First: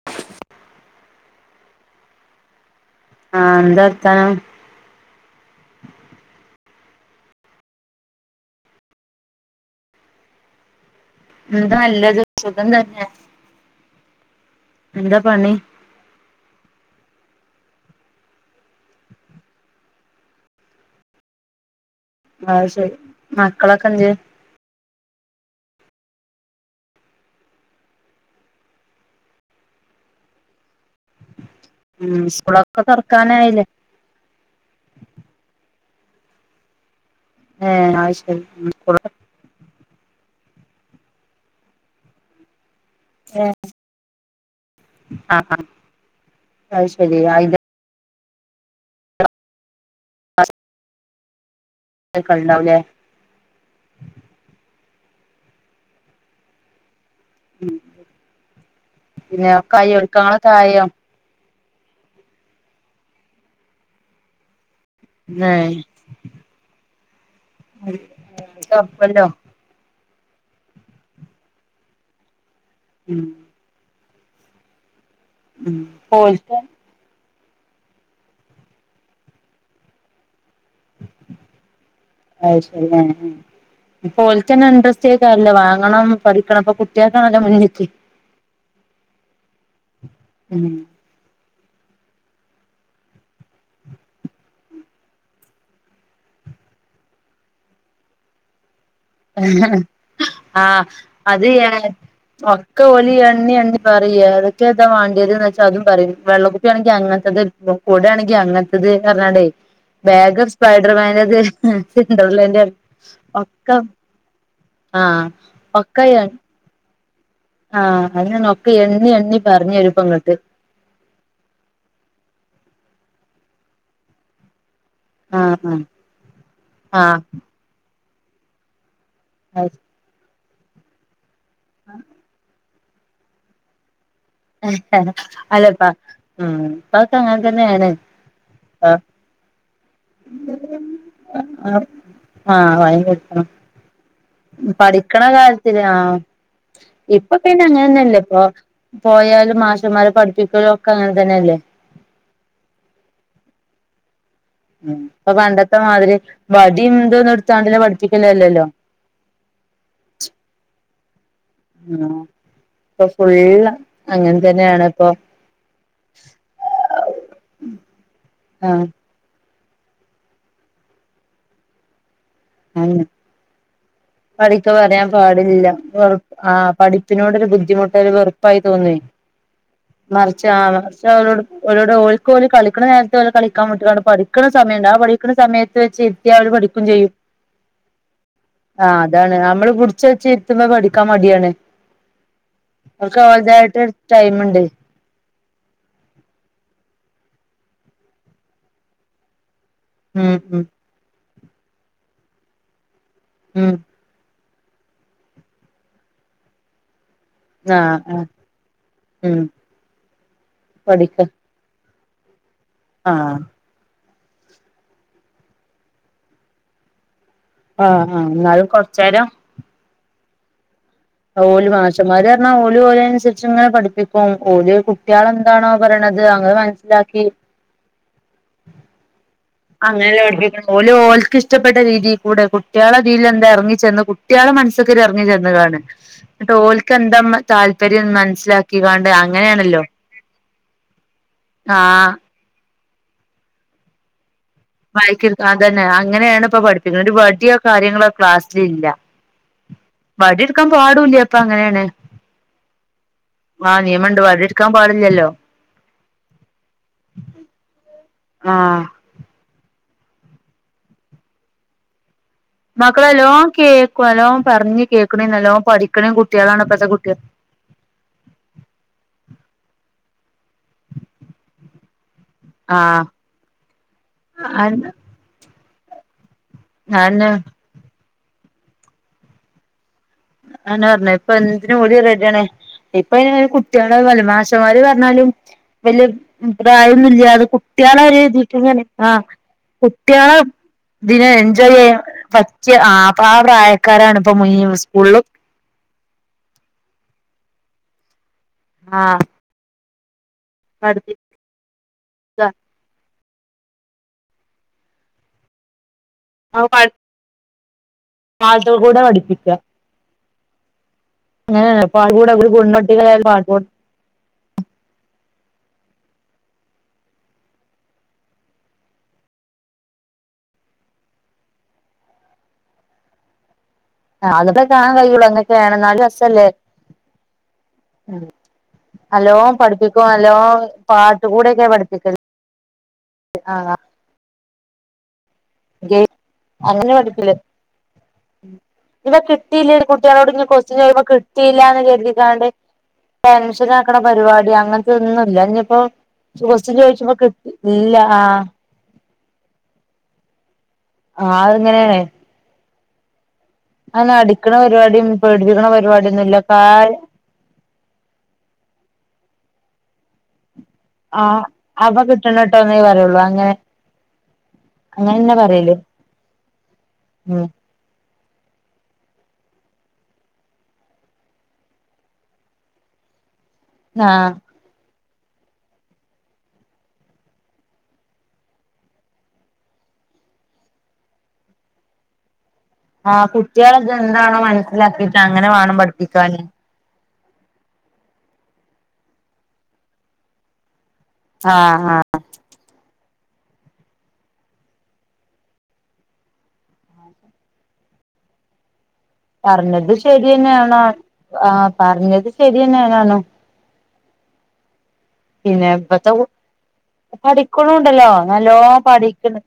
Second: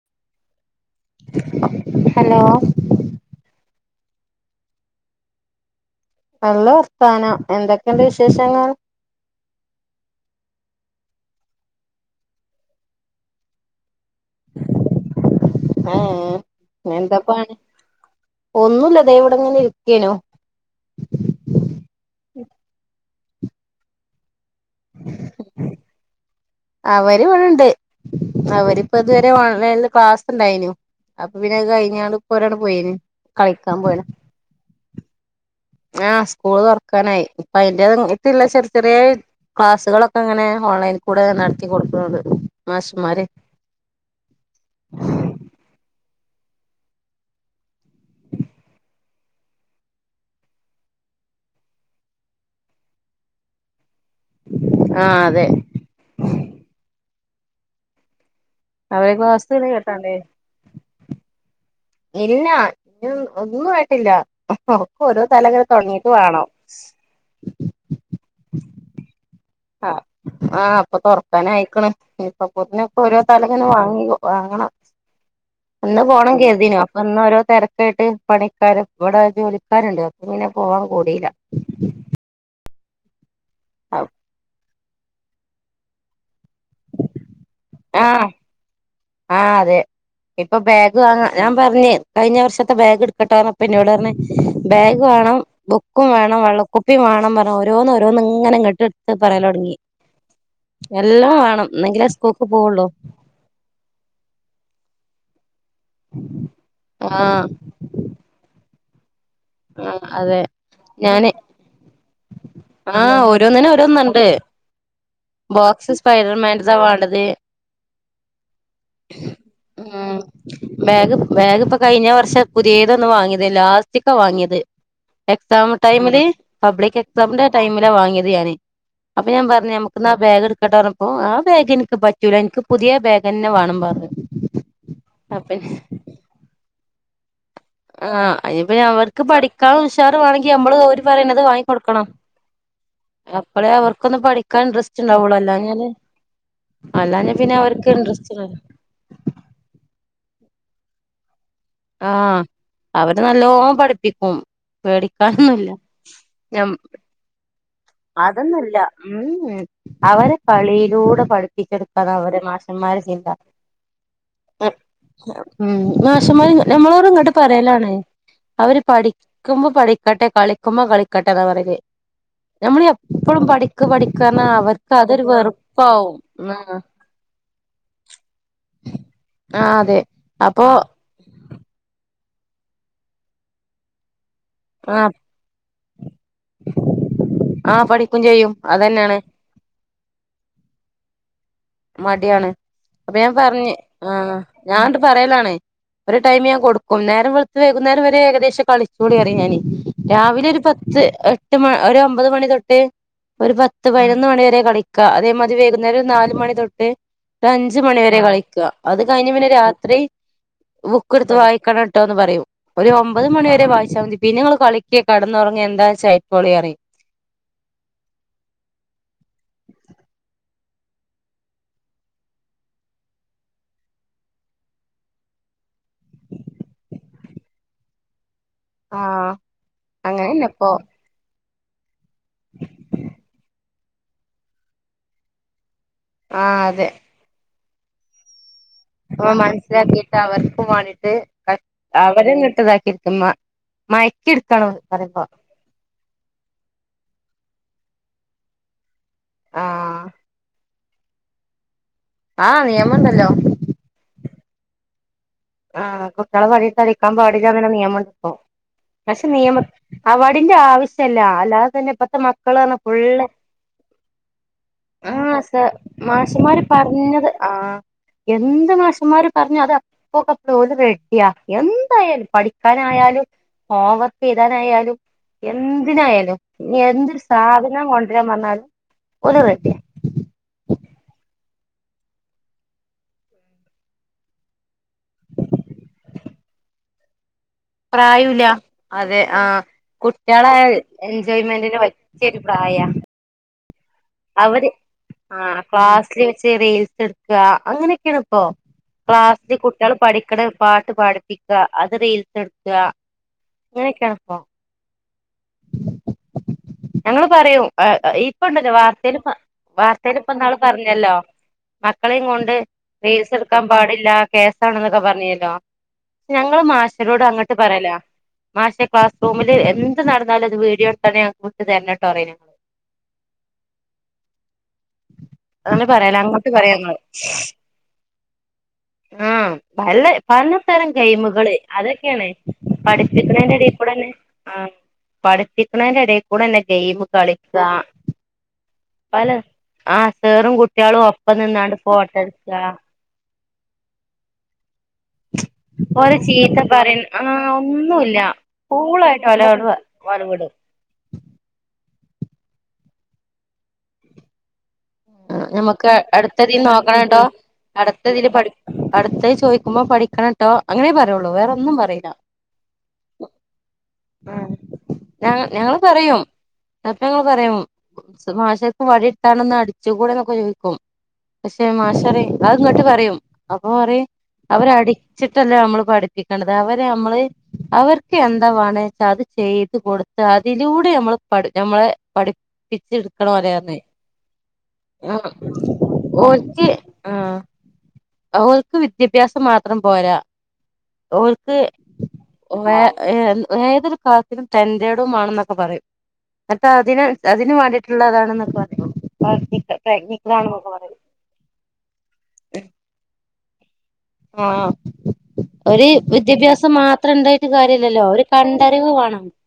[unintelligible] Hello ആഹ് എന്താ വർത്താനം. നല്ല വർത്താനം. എന്തൊക്കെയുണ്ട് വിശേഷങ്ങൾ എന്ത നല്ലത്. സുഖം തന്നെ. എന്താ പണി ആഹ് എന്ത പ്പണി. ഒന്നുമില്ല ത വിടെ എങ്ങനെ ഇരിക്കനു. അഹ് ശരി. മക്കളൊ ക്കെ എന്തെ അവര് വടണ്ട്. അവരിപ്പ ഇതു വരെ ഓൺലൈനില് ക്ലാസ് ഉണ്ടായിരുന്നു. അപ്പൊ പിന്നെ അത് കഴി ഞണ്ട് ഉം പ്പോ ഒരാണ്ട് സ്കൂളൊക്കെ പോയിന് തുറക്കാനായില്ലേ കളിക്കാൻ പോയി ണ് ആഹ് സ്കൂള് തുറക്കാനായി. ഇപ്പ അയിന്റെത് ഏഹ് അത് ഇപ്പൊ ശരി ഇല്ല ചെറിയ ചെറിയ സ്കൂളൊക്കെ ക്ലാസ്സുകളൊക്കെ ഇങ്ങനെ ഓൺലൈനിൽ കൂടെ നടത്തി കൊടുക്കണ്ട്. മാഷ് മാര ആഹ് ആഹ്, അത് ശരി ആയി ലെ. അ സ് [unintelligible] ആഹ് അതെ ഉം, അവരെ പിന്നെ ക്ലാസ്സുകള് ഒക്കെ ആയോ? കേട്ടാണ്ടേ ഒരുക്കങ്ങൾ ഒക്കെ ആയോ? ഇല്ല ഇ ഒന്നും ആയിട്ട് ഇല്ല. ഒക്ക ഓരോ തല ഏഹ് തുടങ്ങീട്ട് വേണം. [unintelligible] ആഹ് ആഹ് അപ്പൊ തുറക്കാന ആയിക്കണ്. നി ഇപ്പൊ അപ്പൊത്ത ന്നെ ക്ക ഉം ഓരോ തല. ന്ന് വാങ്ങി. വാങ്ങണം, ഉം ന്ന് പോണം ഓൽക്ക് കരുതിന്ന് അപ്പൊ ഓരോ തെരക്ക്. ഒക്ക ആയിട്ട്, പണിക്കാരും ഇവിടെ ജോലിക്കാരുണ്ട് അപ്പ ഇങ്ങനെ പോവാൻ കൂടിയില്ല. അത് ശരിയാണ് ഉം ഇപ്പോൽക്കെന്നെ ഇണ്ട്രസ് റ്റേക്കാര്ല്ലേ വാങ്ങണം പഠിക്കണം പ്പ കു [unintelligible] ആഹ് ആഹ് അതെ ഇപ്പ ബേ ഉം ഗ് വാണം ഞാൻ പർഞ്ഞ് കയ്ഞ്ഞ വർഷത്തെ ബേഗ്ട്ക്ക്ട്ടാേർഞ്ഞപ്പം ഇന്നോടർഞ്ഞ് ബേഗ് വാണം ബുക്കും വേണം വെള്ളക്കുപ്പിം വാണം പർഞ്ഞ് ഓരോന്നോരോന്ന്ങ്ങെനെ ഇങ്ങെട്ട് പറ്യേലാെട്ങ്ങി ആഹ് എല്ലാെം അത് വേണം ന്നെങ്കിലേ സ്കൂ ഒക്കെ ഓല് എണ്ണി എണ്ണി പറയും ഏതൊക്കെ താ മാണ്ട്യേത്‌ന്ന് വെച്ചാ അതും പറയും വെള്ളക്കുപ്പ്യാണെങ്കി ആഹ് അങ്ങൻത്തത് കുടേണെങ്കി അങ്ങൻത്തത് അർഞ്ഞാണ്ടേ ആഹ് അതെ ബേഗ് ഞാന് സ്പൈഡർമാന്റെത് സിന്റർലെന്റെ ആഹ് ഒക്ക ഓരോന്നിനും ഓരോന്നുണ്ട് ആഹ് ഒക്കയായ് മെൻസാ വാണ്ടെത് ആഹ് അതന്നർഞ്ഞെ ഒക്കെ എണ്ണി എണ്ണി ഉം പർഞ്ഞെരുംപ്പങ്ങെട്ട് ബാഗ് ബാഗ്പ്പം കയ്ഞ്ഞ വർഷം പുത്യേതൊന്ന് വാങ്ങ്യെതേ ലാസ്റ്റ്ക്കാ വാങ്ങ്യെത് എക്സാം ആഹ് ടൈമ്‌ല് ആഹ് പബ്ലിക്കെക്സാമ്ന്റെ ടൈമിലാ വാങ്ങ്യത് ഞാന് അപ്പം ഞാൻ പർഞ്ഞ് നമുക്ക്ന്നാ ആ ബേഗ് ഇട്ക്കട്ടാേർഞ്ഞപ്പം ആ ബേഗ് ഇൻക്ക് പറ്റൂല ഇൻക്ക് പുത്യേ ബേഗെന്നെ വാണം പർഞ്ഞ് അല്ലപ്പാ ഊം ഇപ്പാെക്കെ അങ്ങൻ തന്നേണ് ആഹ് അയ്ന്പ്പഞ്ഞവർക്ക് പഠിക്കാൻള്ള ഉഷാറ്‌വാണെങ്കി നമ്മള് ഓര് പറയ്ണത് വാങ്ങി ആഹ് കൊട്ക്കണം വാങ്ങി കൊടുക്കണം അപ്പളേ അവർക്കൊന്ന് പഠിക്കാൻ പഠിക്കണ ഇൻട്രെസ്റ്റ്ണ്ടാവാെള്ളു കാര്യത്തില് അല്ലാഞ്ഞാല് ആഹ് ഇപ്പൊ അല്ലാഞ്ഞാ പിന്നെ അവര്ക്ക് അങ്ങനെന്നല്ലേ ഇപ്പൊ ഇൻട്രെസ്റ്റ്ല്ലല്ലോ പോയാലും മാഷമ്മാര് പഠിപ്പിക്കലും ഒക്കെ അങ്ങനെ തന്നെല്ലെ ആഹ് അവര് നല്ലോം പഠ്പ്പിക്കും ഉം ഇപ്പ പണ്ടത്തെ മാതിരി വടിം തൊന്നുംട്ത്താണ്ട്ല്ല പട് അതൊന്നു അല്ലാ ഊംഉം അവരെ കളിയിലൂടെ പഠ് പ്പിച്ചെട്ക്കാന്നവരെ മാഷന്മാരെ ചിന്ത അങ്ങൻതന്നെയാണ്പ്പോ ഉം മാഷന്മാര് ഞമ്മളോട് ഇങ്ങെട്ട് പറ്യേലാണ് അവര് ആഹ് പഠി ക്കുമ്പം പഠിക്കട്ടെ കളിക്കുമ്പം കളിക്കട്ടെന്നാ പറ്യല് അതന്നെ പഠിക്ക് പറഞ്ഞാ പഠിക്കാം അവർക്ക് പറയാൻ അതൊരു പാടില്ല വെറുപ്പാവും ആഹ് പഠി പ്പിനോടടൊരു ബുദ്ധിമുട്ട് ഒര് വെറ്പ്പായി തോന്ന്വേ അതെ മറിച്ച് അപ്പൊ ആഹ് ക്ഷെ ഓലോട് ഓലോട് ഓൽക്ക് ഓല് കളിക്ക്ണ നേര്ത്ത് ഓലെ കളിക്കാം വിട്ട്ങ്ങാണ്ട് പഠി ക്ക്ണ സമയണ്ട് ആ ആഹ് പഠിക്ക്ണ സമയത്ത് വെച്ച് ഇര്ത്ത്യാ അവര് പഠിക്കും ചെയ്യും ക്കും ചെയ്യും ആഹ് അതന്നെയാണ് അതാണ് അമ്മള് പുട്ച്ചെച്ച് ഇര്ത്തുമ്പം പഠിക്കാം മട്യാണ് മട്യാണ് അപ്പം ഞാൻ പർഞ്ഞ് ആഹ് ടൈമുണ്ട് ഞാൻ ന്ന്ട്ട് പറ്യേലാണ് ഒര് ടൈമ് ഞാൻ കൊട്ക്കും നേരം വെൾത്ത് വൈകുന്നേരം വെരേ ഏകദേശം കളിച്ചോളിറയും ഞാന് ഉം രാവിലെ ഒര് ഉം പ ത്ത് എട്ട് മ ഒര ഒമ്പത് മണി തൊട്ട് ഒരു ഉം പത്ത് പയ്നൊന്ന് മണി വെരേ കളി ക്കാ അതേമാത്‌രി വൈകുന്നേരാെര് നാല് മണി തൊട്ട് ഒരഞ്ച് ആഹ് മണി വെരേ ആഹ് കളിക്കാ അത് കയ്ഞ്ഞ് ഉം പിന്നെ രാത്രി പഠിക്ക ബുക്ക്ട്ത്ത് വായിക്കണം ട്ടോന്ന് പറയും ഒരു ഒമ്പത് ആഹ് മണിവെരേ വായിച്ചാ മതി പിന്നെ ഇങ്ങെള് കളിക്കേ കടന്നൊർങ്ങേ എന്താച്ചായ്ക്കോളീ പറയും ആഹ് ആഹ് ന്നാലും കൊർച്ചേരം ഓല് മാഷമ്മാര്ർഞ്ഞാ ഓലും ഓലൻസര്ച്ച്ങ്ങെനെ പഠിപ്പിക്കും ഓല് കുട്ട്യാളെന്താണോ പറയ്ണെത് അങ്ങ് മൻ സ്സ്ലാക്കി ആഹ് അങ്ങനെല്ല അങ്ങനെന്നെ പഠിപ്പിക്ക്ണ് ഇപ്പൊ ഓല് ഓൽക്ക് ഇഷ്ടപ്പെട്ട രീതികൂടെ കുട്ടികളെ ഇതീൽ എന്താ ഇറങ്ങി ചെന്ന് കുട്ടികളെ മനസ്സ്ക്ക് ഇറങ്ങി ചെന്ന് കാണ് ന്നിട്ട് ആഹ് അതെ ഓൽക്ക് എന്താ താല്പര്യം മനസ്സിലാക്കി അപ്പോ മനസ്സിലാക്കിട്ട് അവർക്കും വാണ്ടിട്ട് ആഹ് അവര് [unintelligible] മയ ക്കിടുക്കണം മയക്കി എടു അതന്നെ അങ്ങനെയാണ് ഇപ്പോ പഠിപ്പിക്ക്ണത് ഒരു വടിയോ കാര്യങ്ങളോ ക്ലാസ്സിലില്ല ആഹ് വടിടുക്കാൻ പാടുല്ല ഇപ്പ അങ്ങനെയാണ് ആഹ് നിയമംണ്ടല്ലോ ആഹ് നിയമണ്ട് വടി എടുക്കാൻ പാടില്ലല്ലോ ആഹ് കുട്ടികളെ വടി അടിക്കാൻ പാടില്ല എന്ന നിയമമുണ്ട് ഇപ്പോ ആഹ് പക്ഷെ നിയമം അ വടിന്റെ ആവശ്യല്ല അല്ലാതെ തന്നെ ഇപ്പത്തെ മക്ക മക്കളാണ് മക്കള് ഫുള്ള് നല്ലോം കേക്കും നല്ലോം പറഞ്ഞ് ആ കേക്കണേ നല്ലോം പഠിക്കണേം കുട്ടികളാണ് മാഷ്മാര് ഇപ്പത്തെ കുട്ടികൾ പറഞ്ഞത് ആഹ് എന്ത് മാഷുമാര് പറഞ്ഞു അത് അപ്പക്കപ്പെളെ അപ്പോ ഓല് റെഡിയ എന്തായാലും ആഹ് പഠിക്കാനായാലും ഹോംവർക്ക് അതെന്നെ എഴുതാനായാലും എന്തിനായാലും ഇനി എന്തൊരു അതെന്നെ സാധനം കൊണ്ടുവരാൻ പറഞ്ഞാലും ഓല് റെഡിയാ അയന്നെ പറഞ്ഞത് ഇപ്പം എന്തിനും ഓല് റെഡിയാണ് ഇപ്പൊ അയിന് പിന്നെ കുട്ടികളെ മാഷമ്മാര് പറഞ്ഞാലും വല്യ പ്രായൊന്നുല്ല്യാതെ കുട്ട്യാളെ ഒരു പ്രായൂല്ല ഇതിക്ക് ഇങ്ങനെ ആ അതെ ആഹ് കുട്ട്യാളെ കുട്ടികളെ ഇതിനെ എൻജോയ് എൻജോയ്മെന്റിന് ചെയ്യാൻ പറ്റിയൊരു പറ്റിയ പ്രായാ ആ ഇപ്പം ആ പ്രായക്കാരാണ് ഇപ്പൊ അവര് മുയ്മം സ്കൂളില് ക്ലാസ്സില് വെച്ച് റീൽസ് എടുക്ക അങ്ങനെയൊക്കെയാണ് ഇപ്പോ ആഹ് ക്ലാ ഇ കുട്ടികള് പഠിക്കണ് പാട്ട് പാട പഠിപ്പിക്കുക ക്ക അത് റിൽസ് എടുക്ക അങ്ങനെയൊക്കെ ആണിപ്പോ [inaudible] [unintelligible] ഞങ്ങള് പറയൂ ഇപ്പൊ ഉണ്ടല്ലോ പാടത്ത് കൂടെ വാർത്തെല് പ പഠിപ്പിക്കുക വാർത്തെല്ലോ ഇപ്പ ഇന്നാള് പറഞ്ഞല്ലോ അങ്ങനെയാണ് മക്കളെയും പാൽകൂട കൊണ്ട് പെൺകുട്ടികളായാലും റിൽസ് പാൽകൂട എടുക്കാൻ പാടില്ല കേസാണെന്നൊക്കെ പറഞ്ഞില്ലോ ഞങ്ങള് മാഷരോട് അങ്ങട്ട് പറയലാ മാഷെ ക്ലാസ് റൂമില് എന്ത് നടന്നാലും അത് വീഡിയോ എടുത്തണ്ട് ഞ വിട്ട് തരനോട്ടോ പറയിനു ആ അതൊക്കെ കാണാൻ കഴിയുള്ളൂ എന്നൊക്കെ അങ്ങനെ എന്നാലും പറയല രസല്ലേ അങ്ങോട്ട് പറയാ ആഹ് ആഹാ പല്ല പല തരം പാട്ട് ഗെയിമുകള് കൂടെയൊക്കെ പഠിപ്പിക്കല് അതൊക്കെയാണ് പഠിപ്പിക്കണൻ്റെ ഇടയി ആഹ് ടയി ആ ഗെ പഠിപ്പിക്കിണീന്റെ എടാ കൂടെ തന്നെ ആ പഠിപ്പിക്കണന്റെ ഇടയി കൂടെന്നെ ഗെയിം കളിക്കാ ഇതാ കിട്ടിയില്ലെന്ന് കുട്ടികളോട് ഇഞ്ഞ് സേറും കൊസ്റ്റ്യൻ കുട്ട്യാളും ചോയിക്കുമ്പോ ഒപ്പം നിന്നാണ്ട് കിട്ടിയില്ലാന്ന് കരുതിക്കാണ്ട് ഫോട്ടട്ക്ക ടെൻഷൻ ആക്കണ പരിപാടി അങ്ങനത്തെ ഒന്നുല്ല ഇനിപ്പോ ഓലെ ചീത്ത ക്വസ്റ്റ്യൻ പറയ ചോദിച്ച ആഹ് കിട്ടി ഇല്ല ഒന്നുല്ല ആഹ് കൂളായിട്ട് ഒലെ [unintelligible] ആ അതങ്ങനെയാണ് അന്ന് അടിക്കണ പരിപാടിയും പേടിപ്പിക്കണ ഞമ്മക്ക് പരിപാടിയൊന്നുല്ല അടുത്തതീ കാര്യ നോക്കണട്ടോ അടുത്തതില് പഠി അടുത്തത് ചോയിക്കുമ്പോ പഠിക്കണം ട്ടോ അങ്ങനെ പറയുള്ളൂ ആഹ് വേറെന്നും അവ പറയില്ല കിട്ടണട്ടോന്നേ പറയുള്ളൂ അങ്ങനെ ആ ഞ അങ്ങനെന്നെ പറയല് ഞങ്ങള് പറയും അപ്പം ഞങ്ങള് ഉം പറയും മാഷക്കക്ക് വടി ഒന്ന് അടി [unintelligible] കൂടെന്നൊക്കെ ചോദിക്കും പക്ഷെ മാഷ് പറയും അത് ഇങ്ങട്ട് പറയും അപ്പൊ പറയും ആഹ് അവരെ അടിച്ചിട്ടല്ല നമ്മള് പഠിപ്പിക്കണത് അവരെ നമ്മള് അവർക്ക് എന്താ വേണേച്ച അത് ചെയ്ത് കൊടുത്ത് അതിലൂടെ ഞമ്മൾ പഠി ഞമ്മളെ പഠി ടിക് ആഹ് കുട്ടികളക്കെ എന്താണോ മനസ്സിലാക്കിട്ട് അങ്ങനെ വേണം പഠിപ്പിക്കാന് ഉം ഓല്ക്ക് വിദ്യാഭ്യാസം മാത്രം പോരാ ഓല്ക്ക് ആഹ് ആഹ് ഓ യ ഏഹ് ഏതൊരു ക്ലാസ്സിനും തൻ്റേടം വേണെന്നൊക്കെ പറയും [unintelligible] അതിന് അതിന് വേണ്ടിയിട്ടുള്ളതാണെന്നൊക്കെ പറയൂ- പറഞ്ഞത് പറയും ശരിന്നെയാണാണും പറഞ്ഞത് ശരിയന്നെന്നെയാണ് ആഹ് പിന്നെ ഒരു ഇപ്പത്തെ വിദ്യാഭ്യാസം മാത്രം ഉണ്ടായിട്ട് കാര്യല്ലല്ലോ പഠിക്കണുണ്ടല്ലോ ഒരു നല്ലോ കണ്ടറിവ് വേണം പഠിക്കണ്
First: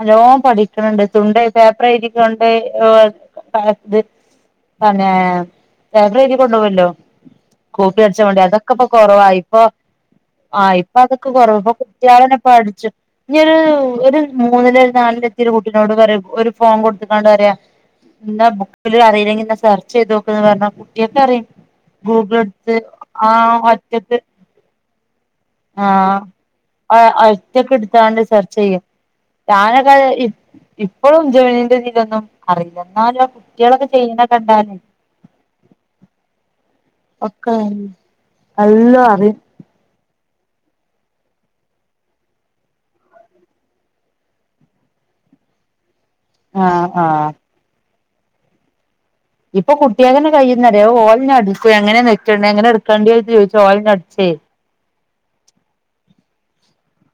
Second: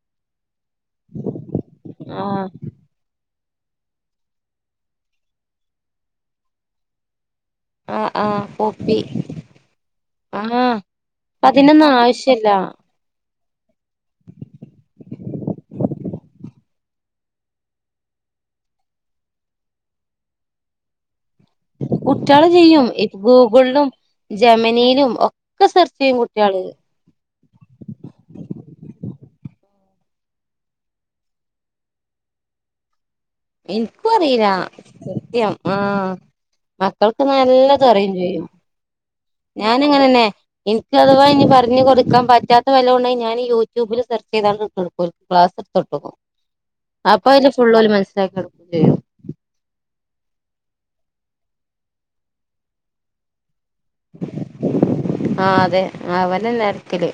നല്ലോം പഠിക്കണണ്ട് തുണ്ടെ പേപ്പർ എഴുതി കൊണ്ട് ആഹ് ഓ [unintelligible] പന്നെ പേപ്പർ കൊണ്ടുവല്ലോ കോപ്പി ആഹ് അടിച്ച ആഹ് കൊണ്ടോയി അതൊക്കെപ്പൊ കോപ്പി കുറവായിപ്പൊ ആഹ് ഇപ്പൊ അതൊക്കെ കുറവ ഇപ്പൊ അതിനൊന്നും കുട്ടികളനെ ആവശ്യല്ല പഠിച്ചു ഇയു ഒരു ഒരു മൂന്നില് നാലിലെത്തിയൊരു കുട്ടിനോട് പറയാ ഒരു ഫോം കൊടുത്തക്കാണ്ട് പറയാ എന്നാ ബുക്കില് അറില്ലെങ്കിൽ എന്നാ സെർച്ച് ചെയ്ത് നോക്ക്ന്ന് പറഞ്ഞാ കുട്ടിയക്കറിയ ഗൂഗിൾ കുട്ടികള് എടുത്ത് ആഹ് അറ്റത്ത് ജെമ്മനിലും ഒക്കെ സെർച്ചയ്യും കുട്ടികള് ആഹ് [unintelligible] എടുത്താണ്ട് സെർച്ചെയും ഞാനൊക്കേ ഇ ഇപ്പോഴും ജമനിന്റെ ഇതിലൊന്നും അറിയില്ല ന്നാലും കുട്ട്യാളെക്കെ എനിക്കും ചെയ്യണ അറിയില്ല കണ്ടാലേ സത്യം ആഹ് മക്കൾക്ക്ങ്ങനെ ഒക്കെ എല്ലാതും അറിയേം ചെയ്യും എല്ലാം അറിയും ഞാനങ്ങനെന്നെ എനിക്ക് അഥവാ ഇനി പറഞ്ഞു കൊടുക്കാൻ പറ്റാത്ത വെല്ലോം ഒണ്ടങ്കി ഞാനി യൂട്യൂബില് സെർച്ച് ചെയ്താണ്ട് കൊടുക്കല് ക്ലാസ് [unintelligible] ആഹ് അപ്പ ആഹ് അയില് ഫുള്ളോല് മനസ്സിലാക്കി എടുക്കേം ചെയ്യും ഇപ്പൊ കുട്ടിയാൾ തന്നെ ങ്ങനെ കഴ്യുന്ന ഓലന്നെ അടിച്ചു എങ്ങനെ നെക്കണ്ട എങ്ങനെ എടുക്കേണ്ടി ചോദു ഓനന്നെ അടിച്ചേ ആഹ് അതെ അവരന്ന അരക്കല്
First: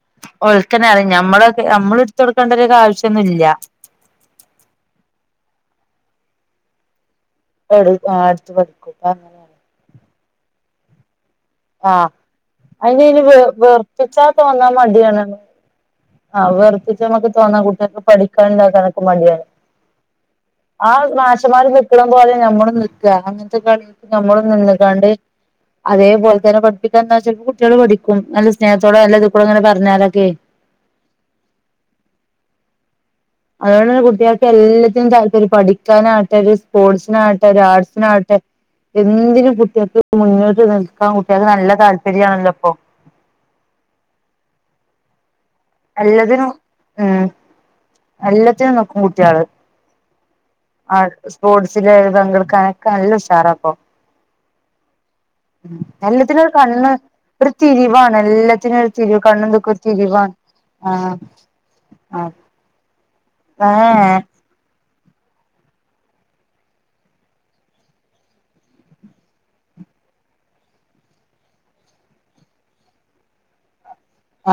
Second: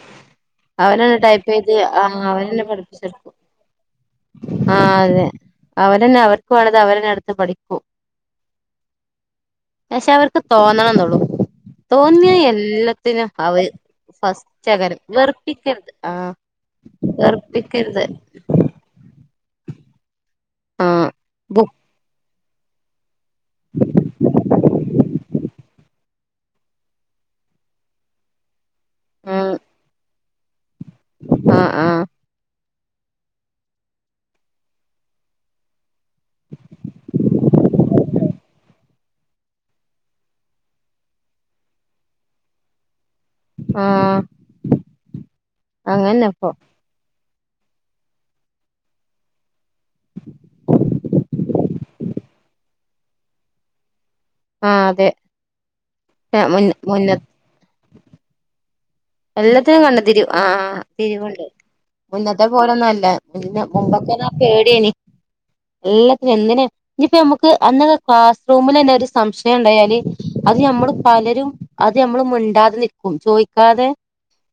ഓൽക്കന്നെ അറിയാം അവനന്ന ഞമ്മളൊക്കെ ടൈപ്പയ്ത് നമ്മള് ആ എടുത്ത് കൊടുക്കേണ്ട അവനെന്നെ ഒരു പഠിപ്പിച്ചെടുക്കും ആവശ്യൊന്നുല്ല ആഹ് അതെ അവരന്നെ അവർക്ക് വേണ്ടത് അവരന്നെ എടുത്ത് പഠിക്കും എടുത്ത് പഠിക്കും അങ്ങനെ പക്ഷെ അവർക്ക് തോന്നണം എന്നള്ളു ആഹ് തോന്നിയ അതിന് ഇനി എല്ലാത്തിനും വെ അവര് വെറുപ്പിച്ചാ ഫസ്റ്റ [unintelligible] വെറുപ്പിക്കരുത് ആ വെറുപ്പിച്ച നമക്ക് തോന്നാം കുട്ടികൾക്ക് വെറുപ്പിക്കരുത് പഠിക്കാൻ കണക്കക്ക് മടിയാണ് ആ ആഹ് മാശമാര് ബുക്ക് നിൽക്കണം പോലെ നമ്മളും നി അങ്ങനത്തെ കളിക്ക് നമ്മൾ നിന്നക്കാണ്ട് അതേപോലെ പഠപ്പിക്കാ എന്ന് വെച്ചപ്പോ കുട്ടികൾ പഠിക്കും നല്ല സ്നേഹത്തോടെ നല്ല ഇത കൂടെ അങ്ങന പറഞ്ഞാലൊക്കെ ആഹ് ആഹ് അതുകൊണ്ട് തന്നെ കുട്ടിയൾക്ക് എല്ലാറ്റിനും താല്പര്യാ പഠിക്കും [unintelligible] ആട്ടെ ഒരു സ്പോർട്സിനട്ടെ ഒരു ആർട്സിനട്ടെ എന്തിനും കുട്ടിൾക്ക് മുന്നോട്ട് നിൽക്കാൻ കുട്ടേൾക്ക് നല്ല താല്പര്യം ആണല്ലോ ഇപ്പൊ ആഹ് എല്ലാതിനും ഉം എല്ലത്തിനും നിക്കും കുട്ടേള് ആ സ്പോർട്സില് പങ്കെടുക്കാനൊക്ക നല്ല ഉഷാറപ്പൊ ആ അതെ എല്ലാത്തിനുംരു മുന്ന കണ്ണ് മുന്ന ഒരു തിരിവാണ് എല്ലാത്തിനും തിരിവ് കണ്ണുംന്തൊക്കെ ഒരു എല്ലാത്തിനും കണ്ടത്തിരൂ തിരിവാണ് ആ ആഹ് തിരിവുണ്ട്. ആഹ് മുന്നത്തെ പോല ഒന്നല്ല മന്ന ഏഹ് മുമ്പൊക്കെന്നാ പേടെനി എല്ലാത്തിനും എന്തിന്. ഇഞ്ഞിപ്പോ നമുക്ക് അന്നെ ക്ലാസ് റൂമിലെന്നെ ഒരു സംശയം ഉണ്ടായാല്. അത് നമ്മള് പലരും. അത് നമ്മള് മിണ്ടാതെ നിക്കും ചോദിക്കാതെ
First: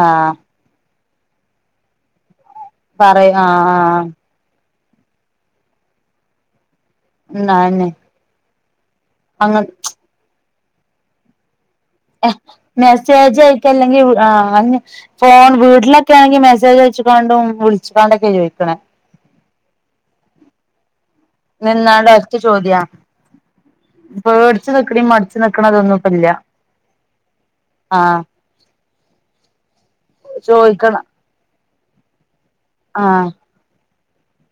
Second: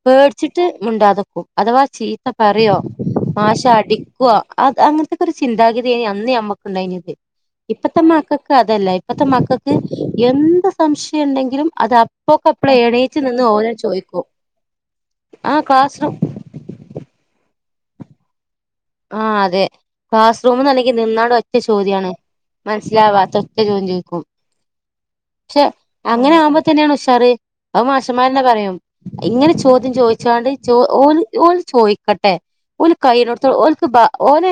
ആഹ് പേടിച്ചിട്ട് മുണ്ടാതനിക്കും അഥവാ ചീത്ത പറയോ പറയ് മാശ് ആഹ് അടിക്കുവോ അത് അങ്ങനത്തെക്കെ ഒരു ചിന്താഗതിയ അന്ന് ഞമ്മക്ക്ണ്ടായെനിത് ന്നാന്നെ ഇപ്പത്തെ മക്കക്ക് അതല്ല ഇപ്പത്തെ അങ്ങ മക്കക്ക് എന്ത് സംശയം ഉണ്ടെങ്കിലും അത് അ.. മെസ്സേജ് അയിക്ക അല്ലെങ്കി ആ ഫോൺ ആ ക്ലാസ് റൂം വീട്ടിലൊക്കെ ആണെങ്കി മെസ്സേജ് അയ്ച്കാൻണ്ടും വിളിച്കാണ്ടൊക്കെ ചോദിക്കണേ. ആഹ് അതെ ക്ലാസ്റൂം ന്നാണെങ്കി നിന്നോട വ- ഒറ്റ ചോദ്യാണ് നിന്നാണ്ട് ഒറ്റ ചോദ്യാ മനസ്സിലാവാത്ത ഒറ്റ ചോദ്യം ചോദിക്കും. പേടിച്ച് നിക്കണേം മടിച്ച് ക്ഷെ. നിക്കണതൊന്നും ഇപ്പ ഇല്ല അങ്ങനെ ആകുമ്പ തന്നെണ് ഉഷാറ്. അഹ് ആഹ് മാഷന്മാരന്നെ പറയും ഇങ്ങനെ ചോദ്യം ചോദിച്ചോണ്ട് ച്ചോ ചോദിക്കണം ഓൽ ഓൽ ചോദിക്കട്ടെ. ഉഓ കൈ ആഹ് നോടുത്തോ ഓക്ക് ബ ഓല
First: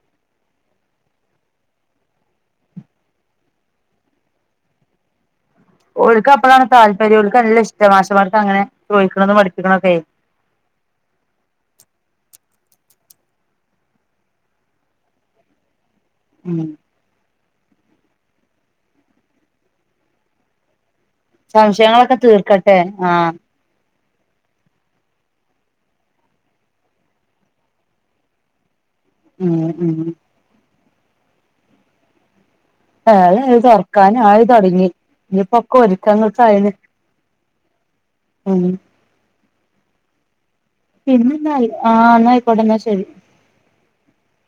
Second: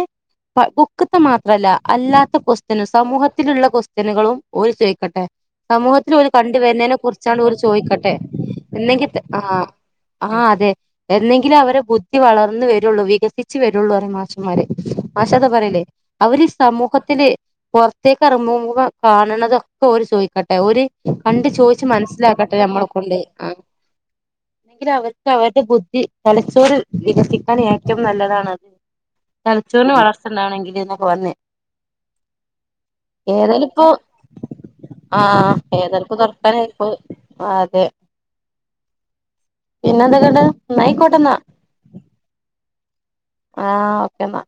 ബുക്ക്‌ത്തെ മാത്രല്ല അല്ലാത്ത കൊക്വസ്റ്റന. സമൂഹത്തിലുള്ള ക്വസ്റ്റ്യനുകളും ഓല് ചോയ്ക്കട്ടെ. സമൂഹത്തിൽ ഓല് ഓൽക്ക് കണ്ട അപ്പളാണ് വരുന്നതിനെ താല്പര്യം ഓൽക്ക് കുറിച്ചാണ് ഓല് നല്ല ഇഷ്ട ചോയ്ക്കട്ടെ മാഷന്മാർക്ക് അങ്ങനെ ഇന്നെങ്കി ചോദിക്കണതും ആ പഠിപ്പിക്കണൊക്കെ ആഹ അതെ. എന്നെങ്കിലെ അവരെ ബുദ്ധി വളർന്ന് വരുള്ളൂ വികസിച്ച് വരുള്ളൂ ഒേ മാസം മാര് മാശാദ പറല് അവര് ഉം സമൂഹത്തിലെ.. പൊറത്തേക്കറങ്ങുഭം കാണണതൊക്കെ ഓര് ചോയ്ക്കട്ടെ ഓര് കണ്ട് ചോദിച്ചു സംശയങ്ങളൊക്കെ മനസ്സിലാക്കട്ടെ തീർക്കട്ടെ നമ്മളെ കൊണ്ട് ആഹ് ആഹ ഇത് അവർക്ക് അവരുടെ ബുദ്ധി തലച്ചോറ് വികസിക്കാൻ ഏറ്റവും നല്ലതാണത് ഉം തലച്ചോറിന് ഉം വളർച്ചണ്ടാണെങ്കിൽ ന്നൊക്കെ പറഞ്ഞു ഏ അത് തുറക്കാൻ ആയി തുടങ്ങി ആഹ ഇനിയിപ്പൊക്കെ ഏതയാലും പ്പൊ ഒരുക്കങ്ങൾക്കായിന് തുറക്കാനായിക്കും അതെ ഉം പിന്നെ എന്തൊക്കണ്ട് പിന്നെന്തായി ആഹ എന്ന ആയിക്കോട്ടെ എന്നാ ശരി ആഹ ഓക്കെെന്ന